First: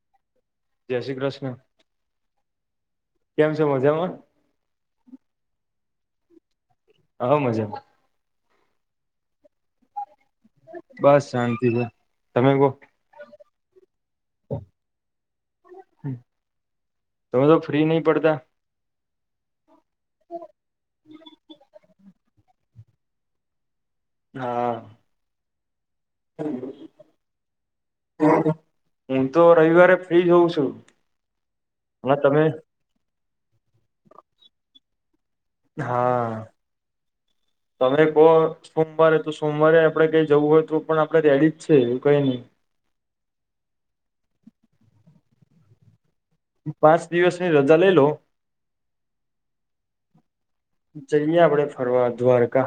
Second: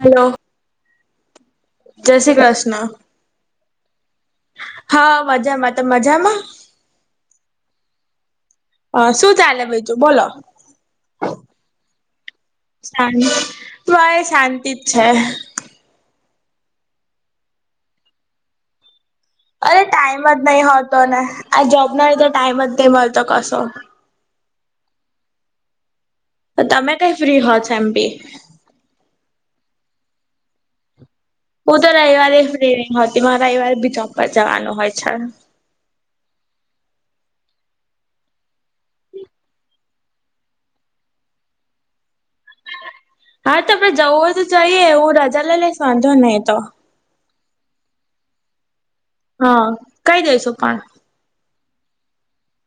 Hello જય શ્રી કૃષ્ણ જય શ્રી કૃષ્ણ. કેમ છે મજામાં. હા મજામાં મજામાં. હ મજામાં. હ શું ચાલે બીજું બોલો. બસ શાંતિ છે. તમે કહો શા ભાઈ શાંતિ જ છે. તમે તો ફ્રી નહી પડતા. અરે ટાઈમ જ નહી હોતો ને આ જોબ ના રીતે ટાઈમ જ નહી મળતો કશો. હા. તો તમે કઈ ફ્રી હો છો એમ બી હું તો રવિવારે. ફ્રી જ હોવું છું. હું તો અને રવિવારે તમે ફ્રી નહી હોતી મારે રવિવારે બી જોબ પર જવાનું હોય છે. હા. તમે કહો સોમવારે તો સોમવારે આપડે કઈ જવું હોય તો પણ આપડે રેડી જ છે એવું કઈ નહી. હા તો આપડે જવું તો જઈએ એવું રાજા લાઈ લઈસ વાંધો નહી તો. પાંચ દિવસની રજા લઈ લો હા કઈ દઈશું પણ જઈએ આપડે ફરવા. દ્વારકા.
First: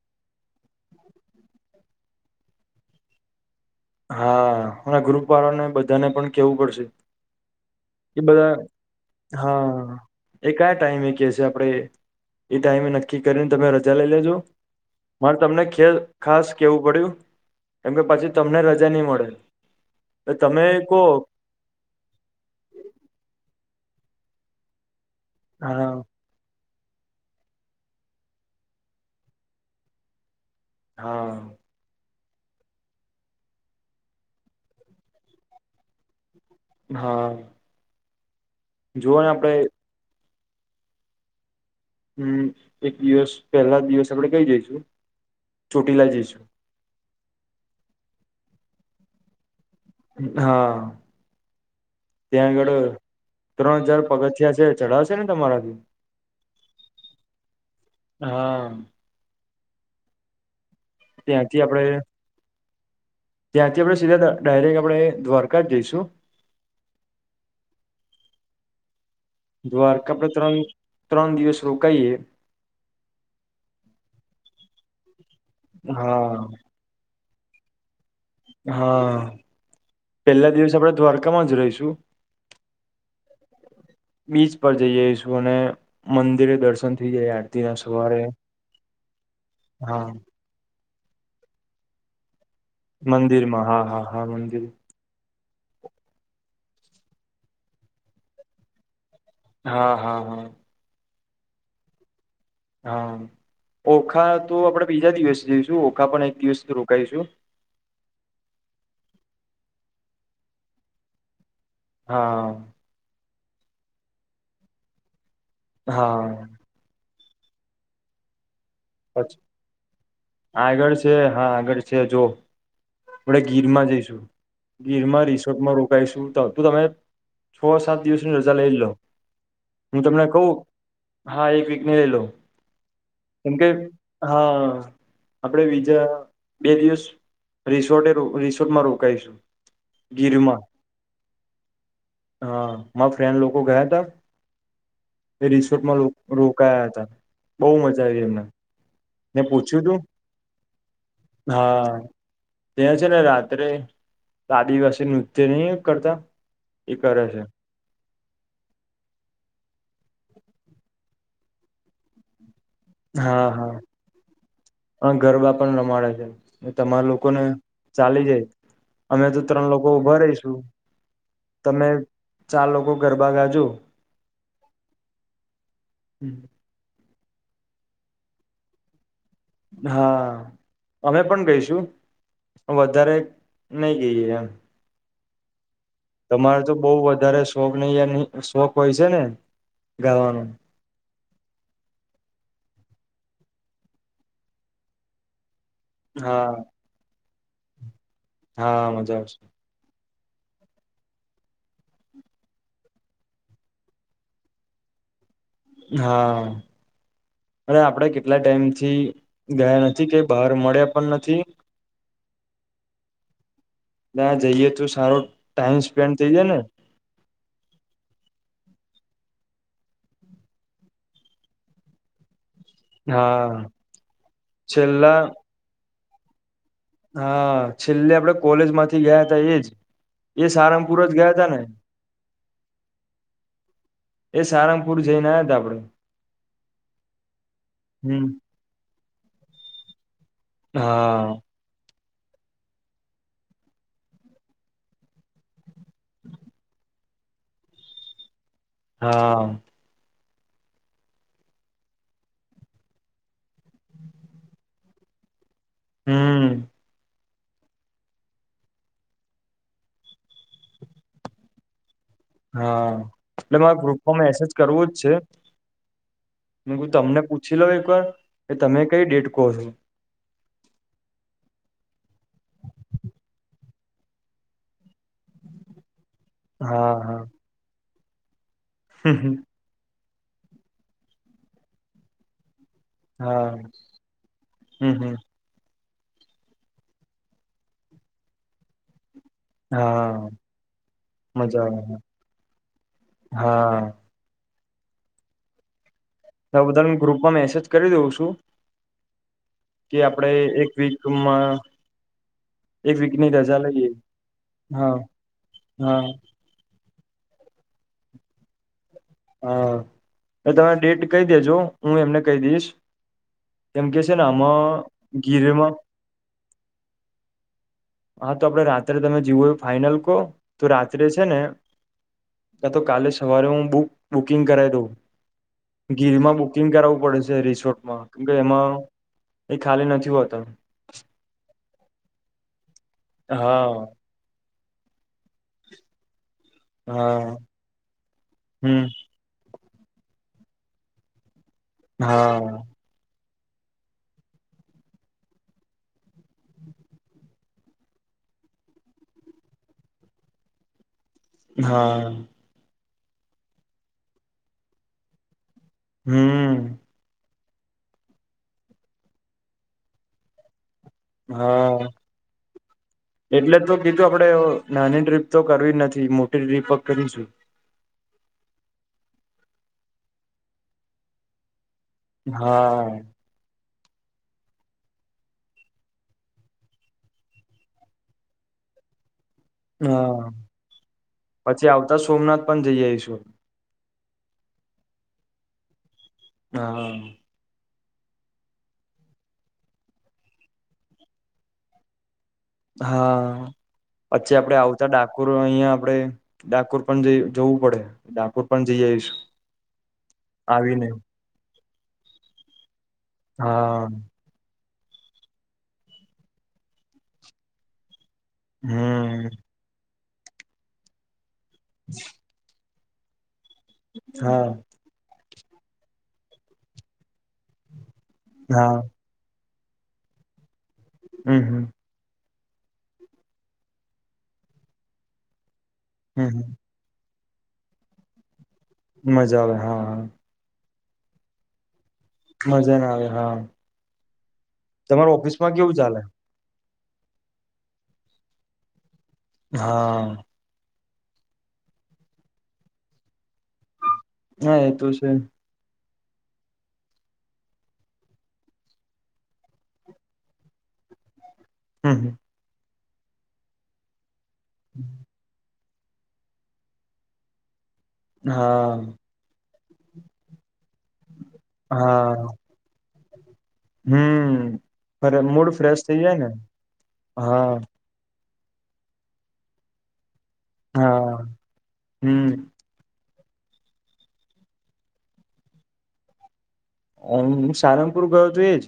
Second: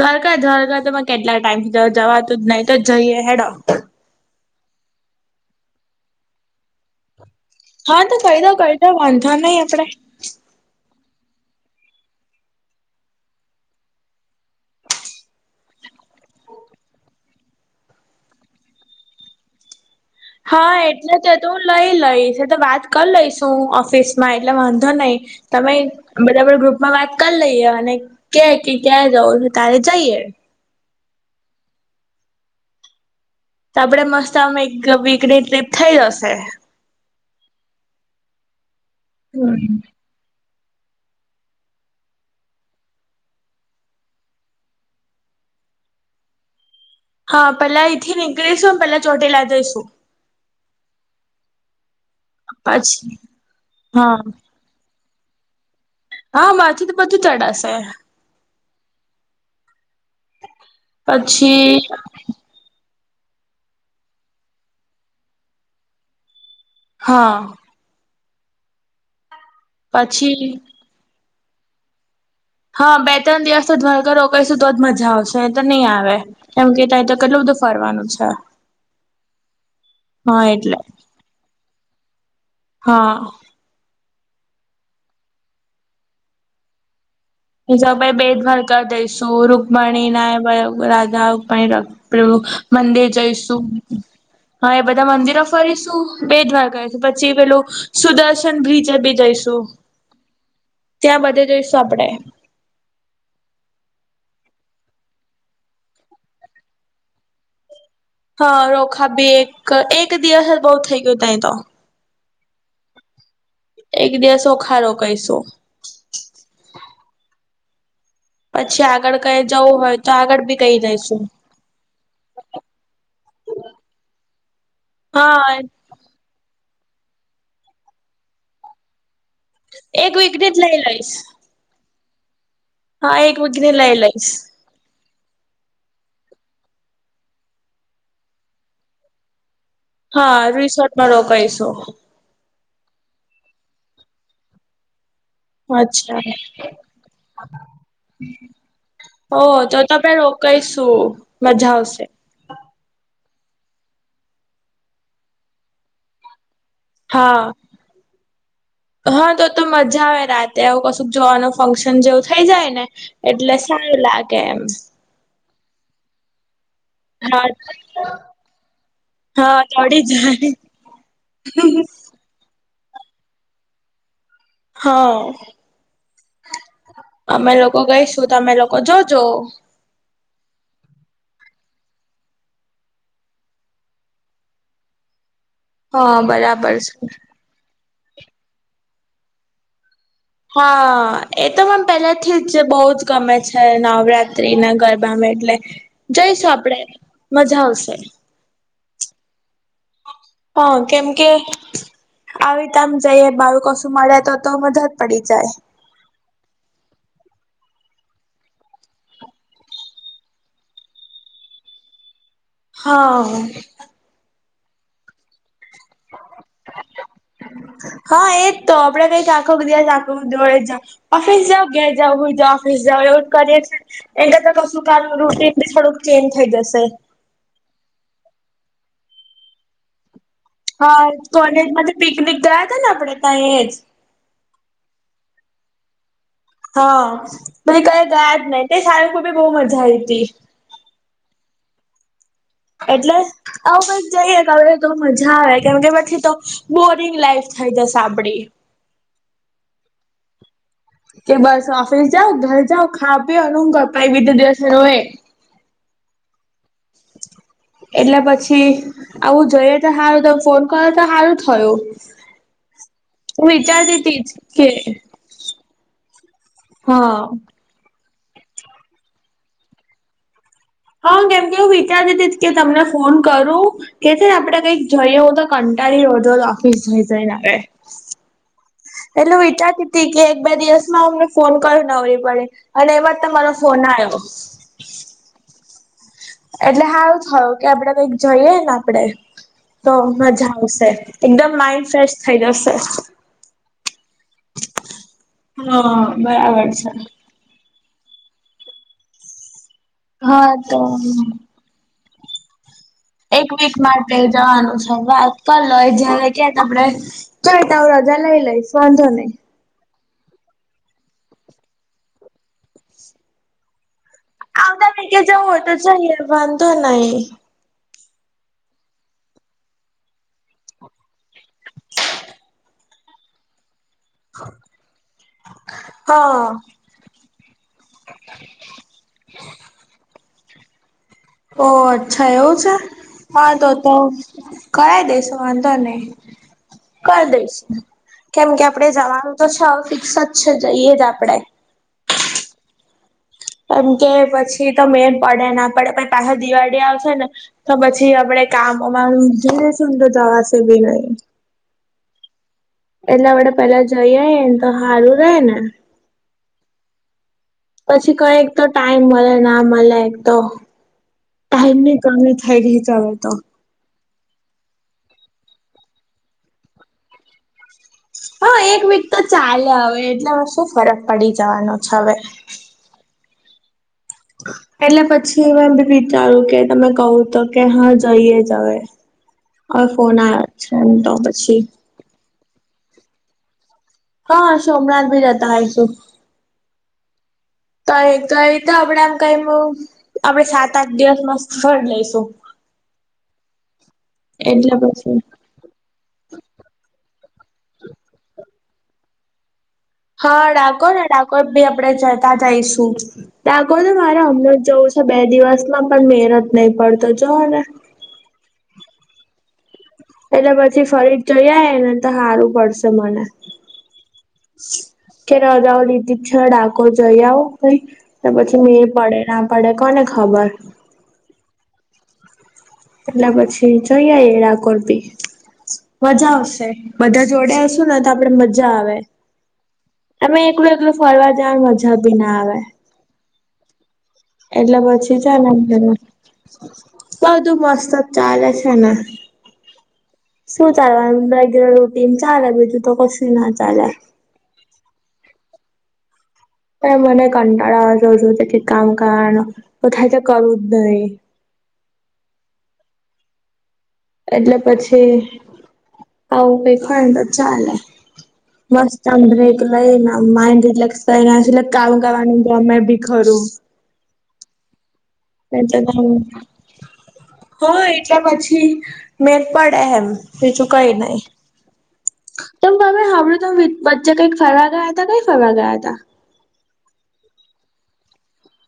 દ્વારકા દ્વારકા તોમે કેટલા ટાઈમથી જવાતું જ નહી તો જઈએ હેડો. હા અને ગ્રુપ વાળાને બધાને પણ કેવું પડશે. હા તો એ કહી બધા દો કહી દો વાંધો નહી આપડે હા એ કયા ટાઈમે એ કે છે. આપડે એ ટાઈમે નક્કી કરીને તમે રજા લઈ લેજો. મારે તમને ખેલ ખાસ કેવું પડ્યું કેમ કે પછી તમને ર જા ની મડે. હા એટલે તો તો હું લઈ લઈશ તો વાત કરી લઈશું ઓફિસમાં એટલે વાંધો નહી તમે હા બધા ગ્રુપ માં વાત કરી લઈએ અને કેય કે ક્યાંરે જવું છ તારે જઈએ. હા તો આપડે, મસ્ત આમાં એક વીકની ટ્રીપ થઈ જશે. હા જોઓને આપડે હમ હમ, એક દિવસ પહેલા દિવસ આપણેે કઈ જઈશું ચોટીલા જઈશુ હા, પેલા અય થી નીકળીશું અને પેલા ચોટેલા જઈશુ હા ત્યાં આગળ પછી ત્રણ હજાર હા પગથિયા છે, ચડાવશે ને તમારાથી. હા, મારથી તો બધું ચડાશે હા ત્યાંથી પછી આપડે ત્યાંથી, આપણે સીધા ડાયરેક્ટ આપણે દ્વારકા જ જઈશુ હા દ્વારકા, આપડે પછી ત્રણ ત્રણ દિવસ રોકાઈએ હા બે, ત્રણ દિવસ તો ધ્વારઘ રો કઈશું તો જ મજા આવશે. એ તો નહી આવે હા કેમ કે ત તો કેટલું બધું ફરવાનું છે. હા, હા પેલા દિવસ એટલે આપણે દ્વારકામાં જ રહીશુ હા. બીચ પર જઈ આવીઈશું? અને મંદિરે દર્શન થઈ જાય આરતી ના હજ, ભાઈ ભ સવારે બેદભાવ કરી દઈસું હા રૂકમણી ના રાધા રખડ મંદિર જઈશુ, મંદિરમાં હા હા મંદિર હા એ બધા મંદિરો. ફરી શું બેદ વાર ગયો છે, પછી પેલું સુદર્શન બ્રિજ હા, હા, હા ત્યા, બધે જોઈશું આપણે હા ઓખા, તો આપણેે બીજા દિવસે જઈશું ઓખા પણ એક દિવસ રોકાાયશું? હા, રોખા બી એક એક દિવસ બઉ થઈ ગયુ ત તો. હા. એક દિવસ, ઓખા રોકાઈ શું? હા પછી આગળ છ કઈ જવું હોય તો બી કઈ આગળ છે, જઈશું હા આગળ છે, જો આપડ ગીરમા જઈશુ, ગીરમા હા રિસોર્ટમાં રોકાઈશુ ત તુ તમે છ, સાત દિવસની રજા લઈ લ લો હુ, એક તમને કઉુ, વીકની જ લઈ લઈશ હા એક વીક ની લઈલો? હા એક એમ કે વીકની લઈ લઈશ હા આપણેે બીજા, બે દિવસ રિસોર્ટે રિસોર્ટમાં રોકાઈશું? હા, ગીરમાં રિસોર્ટમાં રોકાઈશુ મા ફ્રેન્ડ લોકો, ગયા હતા એ રિસોર્ટમા અચ્છા રોકાયા હતા. બહુ મજા આવી એમને ને ઓહ તો પૂછ્યું તુ તમે રોકાઈશું મજા હા, આવશે ત્યા છે ને, રાત અ આદિવાસી નૃત્ય, નહ કરતા એ કરે છે. હા હા, તો તો મજા આવે રાતે આવું કશુંક જોવાનું ફંક્શન જેવુ થઈ. જાયને હા એટલે સારુ, લાગે એમ મા છે. તમારા લોકોને હા ચાલી જાય, અમે તો હા ત્રણ લોકો ચડી ઉભા જાય રહીશું. તમે ચાર લોકો ગરબા ગાજો હા અમે લોકો ગઈશુ, તો અમે લોકો જો હા અમે પણ ગઈશુ, વધારે નઈ ગઈએ એમ હા તમારે, તો બરાબર બહ છે વધારે શોખ શોખ હોય છે, ને ગાવાનો હા, એ તો મને પેલેથીજ બોજ ગમે છે, નવરાત્રી ના ગરબામાં એટલે હા જઈશું આપડે મજા આવશે. હા, મજા આવશે. હા, કેમકે આવી તમ જઈ બાળકો ઓશું મળ્યા તો તો મજા જ પડી. જાય હા. અને આપડે કેટલા ટાઈમ થી ગયા નથી, કે બહાર મળ્યા પણ નથી હા. ત્યાં જઈએ તો સારો ટાઈમ સ્પેન્ડ થઇ જાયને હા એજ તો આપડે કઈ આખો દિવસ આખું દોડેજ જાવ ઓફિસ જાઓ ઘેર જાવ હુઈ જાવ ઓફિસ જાવ એવુંજ કરીએ હા છે ને એના કરતા કશું છેલ્લા કું રૂટીન બી થોડુંક ચેન્જ થઈ જશે. હા, છેલ્લે આપડે કોલેજમાંથી ગયાતા એજ એ સારંગપુર હા, જ ગયા તા ને કોલેજ માંથી પિકનિક ગયાતા ન આપડે તા એજ એ સારંગપુર જઈને આયા તા આપડે હા, પછી કંઈએ હમ ગયાજ નઈ, તઈ સારંગપુર બી બહુ મજા આઈતી હા. એટલે આવું કઈક જઈએ કંઈએ તો મજા આવે કેમકે પછી તો બો રીંગ લાઈફ થઈ જશે, આપડી. હા. કે બસ ઓફિસ જાઓ, ઘર જાઓ, ખાવો પીવો ન રોવો પછી બીજે દિવસે રોય હમ્મ. એટલે પછી આવું જોઈએ તે હારુ, તમ ફોન કર્યો તો હારુ થયું. હા, હું એટલે મારે વિચારતી ગ્રુપમાં તી જ મેસેજ કે કરવોજ છે. મેકુ હા તમને પૂછી લઉ એક વાર, કે તમે કઈ ડેટ કો છો. હા, કેમકે હું વિચારીતી હતી કે તમને ફોન કરું કે છે ને આપડે કંઈક જઈએ, હું તો કંટાળી અવ તોજ ઓફિસ હા હા રિઝાઇન આપે એટલું વિચારતી હતી કે એક બે દિવસમાં અમને ફોન કરું, નવરી પડે અને એમાંજ તમારો હા ફોન આયો. હમ હમ એટલે હારુ થયુ કે આપડે કઈક જઈએને આપડે તો હા મજા આવશે, એકદમ મજા માઈન્ડ આવે ફ્રેશ થઈ જશે. હા હા. તા બરાબર છે બધાને ગ્રુપમાં મેસેજ કરી દઉં છું કે આપડે હા એક તો વીકમાં વીકની એક રજા વીક લઈએ માટે જવાનું હા છે, વાત કરલો એ હા જયારે કે તો આપડે કઈ તો અવ રજા લઈ લઇશ વાંધો નઈ હા તો તમે ડેટ કહી દેજો, હું એમને કહી દઈશ, કેમકે આવતા વીકે જવું હોય તો જઈએ, વાંધો નઈ. હા, તો આપડે રાત્રે તમે જીવો ફાઈનલ કો, તો રાત્રે છે ને કા તો કાલે સવારે હું બુક બુકિંગ કરાઈ દઉં. ગીરમાં હા બુકિંગ કરાવવું પડે છે, રિસોર્ટમાં કેમકે એમાં એ ખાલી નથી હોતા. ઓ અચ્છા એવું છે. હા, તોતો કરાઇ દેશો વાંધો નઈ કર હા દઈશ, કેમકે હમ આપડે જવાનું તો છ ફિક્સ અજ છે, જઈએ જ આપડે હા. કેમકે પછી તો મેર પડે ના પડે પછી પાછા દિવાળી આવશે ને તો પછી આપડે કામ માં અમાર અજ રઈસુ, તો જવાશે ભી નઈ હા. એટલા માટે પેલા જઈ આઈને તો હારું રેહ ને હમમ પછી, ક એકતો ટાઈમ મલે ના મલે એક તો હા એમની કમી થઈ ગઈ છ, અવે તો એટલે કીધું તો આપડે અવ નાની ટ્રીપ, તો કરવી નથી. મોટી ટ્રીપ કરીશુ હા, એક વીક તો ચાલે અવે એટલે અવે શું ફરક પડી જવાનો છે. હવે હા એટલે પછી મેં બી વિચારુ, કે તમે કહું તો કે હા જઈએ જ અવે અવે ફોન હા. આવે છે, તો પછી આવતા સોમનાથ [inaudible] હા, સોમનાથ ભી રહેતા હૈસુ હા તો એ તો આપણે આમ કઈ આપણે, સાત આઠ દિવસનું સ્થળ લઈશું હા, પછી આપણે એટલે આવતા પછી ડાકોર અહિયાં આપડે ડાકોર પણ જવું પડે. ડાકોર પણ જઈ આવીશુ હા, ડાકોર ને ડાકોર પણ આપણે જઈશું. ડાકોર હા ને મારો હમણાં જ જવું છે પણ બે દિવસ માં પણ મેળ જ નહી પડતો જો ને હા એટલે પછી ફરી જઈએ, તો સારુ પડશે મને હા કે રજાઓ લીધી છે. ડાકોર જઈ આવો પછી હા મેળ પડે ના પડે પણ કોને, ખબર હા, હા એટલે પછી જયઆઈએ, ડાકોર થી હમ મજા હમ આવશે બધા જોડે હશું ને તો આપડે મજા આવે. મજા આવે હા હા તમે એકલા એકલા ફરવા જાવ મજા ના આવે બી મજા ના આવે, હા એટલે તમાર પછી છે, ને ઓફિસમાં કેવું બધું ચાલે મસ્ત જ ચાલે છે ને હા ચા રોટી ચાલે ભી, તું તો કશું ના ચાાલ હા, એ તો છે. ત મને કંટાળો આવે, જો કામ કામ ને થાય તો કરવુંજ નહી હા, હા એટલે પછી આવું. કઈ ખાઈએ તો ચાલે હા મસ્ત, અંદિક લાઇન આનંદ લાક્સ, ના આસ કામ હા કરવાનું પણ ખરુ હમ, મૂડ એટલે ફ્રેશ થઇ જાય ને હા મેળ પડે એમ બીજું કઈ હા નહી. હમ તમ તમે વચ્ચે કઈક ફરવા ગયા હતા. ક્યાં ફરવા ગયા હતા. હુ, સારંગપુર ગયો, તો એજ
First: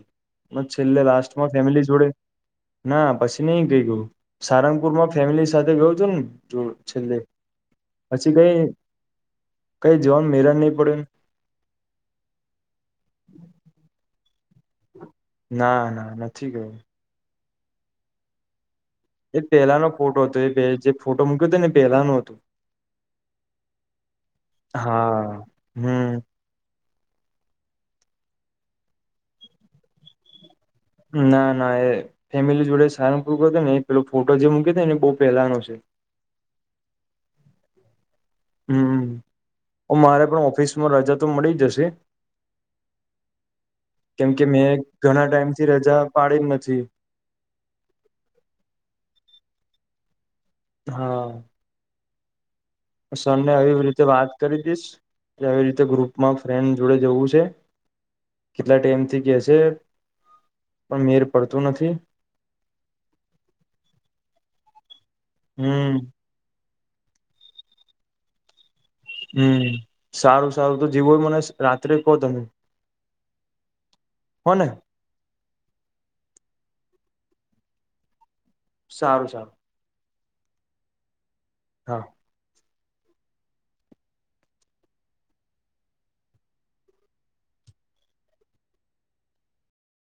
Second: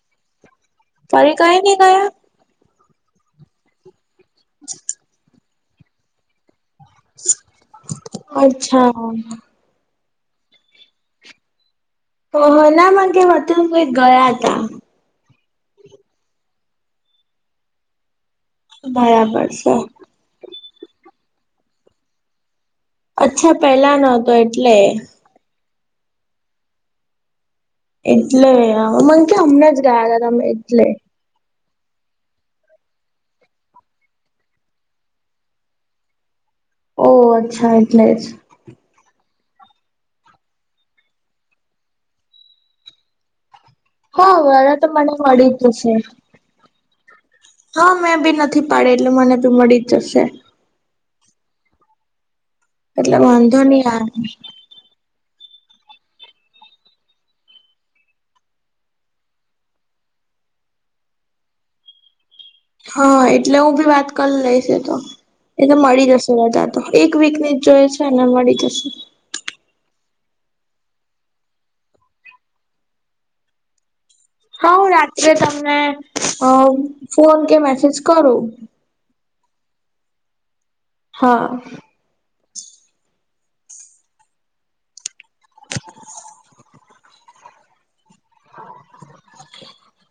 છેલ્લે ફરી લાસ્ટમાં કઈ નઈ ફેમિલી જોડે ગયા? ના પછી નહી, ગયો સારંગપુર માં ફેમિલી સાથે ગયો તોને ને જો છેલ્લે, પછી કઈ અચ્છા ક્યાં જવાનો મેળજ નહી, પડ્યોન કહો, ના કે અતુલ ભાઈ ગયાતા ના ના નથી, ગયા એ બરાબર છે. પહેલાનો ફોટો હતો, એ જે ફોટો મૂક્યો હતો ને પહેલા નો હતો અચ્છા પહેલા નો હતો, એટલે હા હમ એટલે અમન ક્યા, અમેજ ગયાતા ના ફેમિલી જોડે સારંગ પૂર કર. ને એ પહેલા નો ફોટો જે મૂક્યો તો ને બહુ પહેલા નો છે. હા ઓ અચ્છા એટલે જ. આમ મારે પણ ઓફિસમાં રજા તો મળી જશે. કેમ હા કે મેં રજા તો મને ઘણા મળી જ ટાઈમથી જશે. રજા પાડી જ નથી હા મે પણ નથી પાડી એટલે મને તો મળીજ જશે.. હા. એટલે સરને વાંધો નહી આવી રીતે આવે વાત કરી દઇશ. કે આવી રીતે ગ્રુપમાં ફ્રેન્ડ જોડે જવું છે. કેટલા ટાઈમથી કેસે પણ મેળ પડતો નથી. હા એટલે હું બી વાત કરી લઈશ એ તો એ તો હમ મળી જશે રજા. એક વીકની જોઈએ છેને મળી જશે. હમ્મ સારું-સારું તો જે હોય તે મને રાત્રે કહો તમે. હો ને હા હું રાત્રે તમને અ ફોન કે મેસેજ કરું. સારું-સારું. હા. હા [inaudible] [inaudible]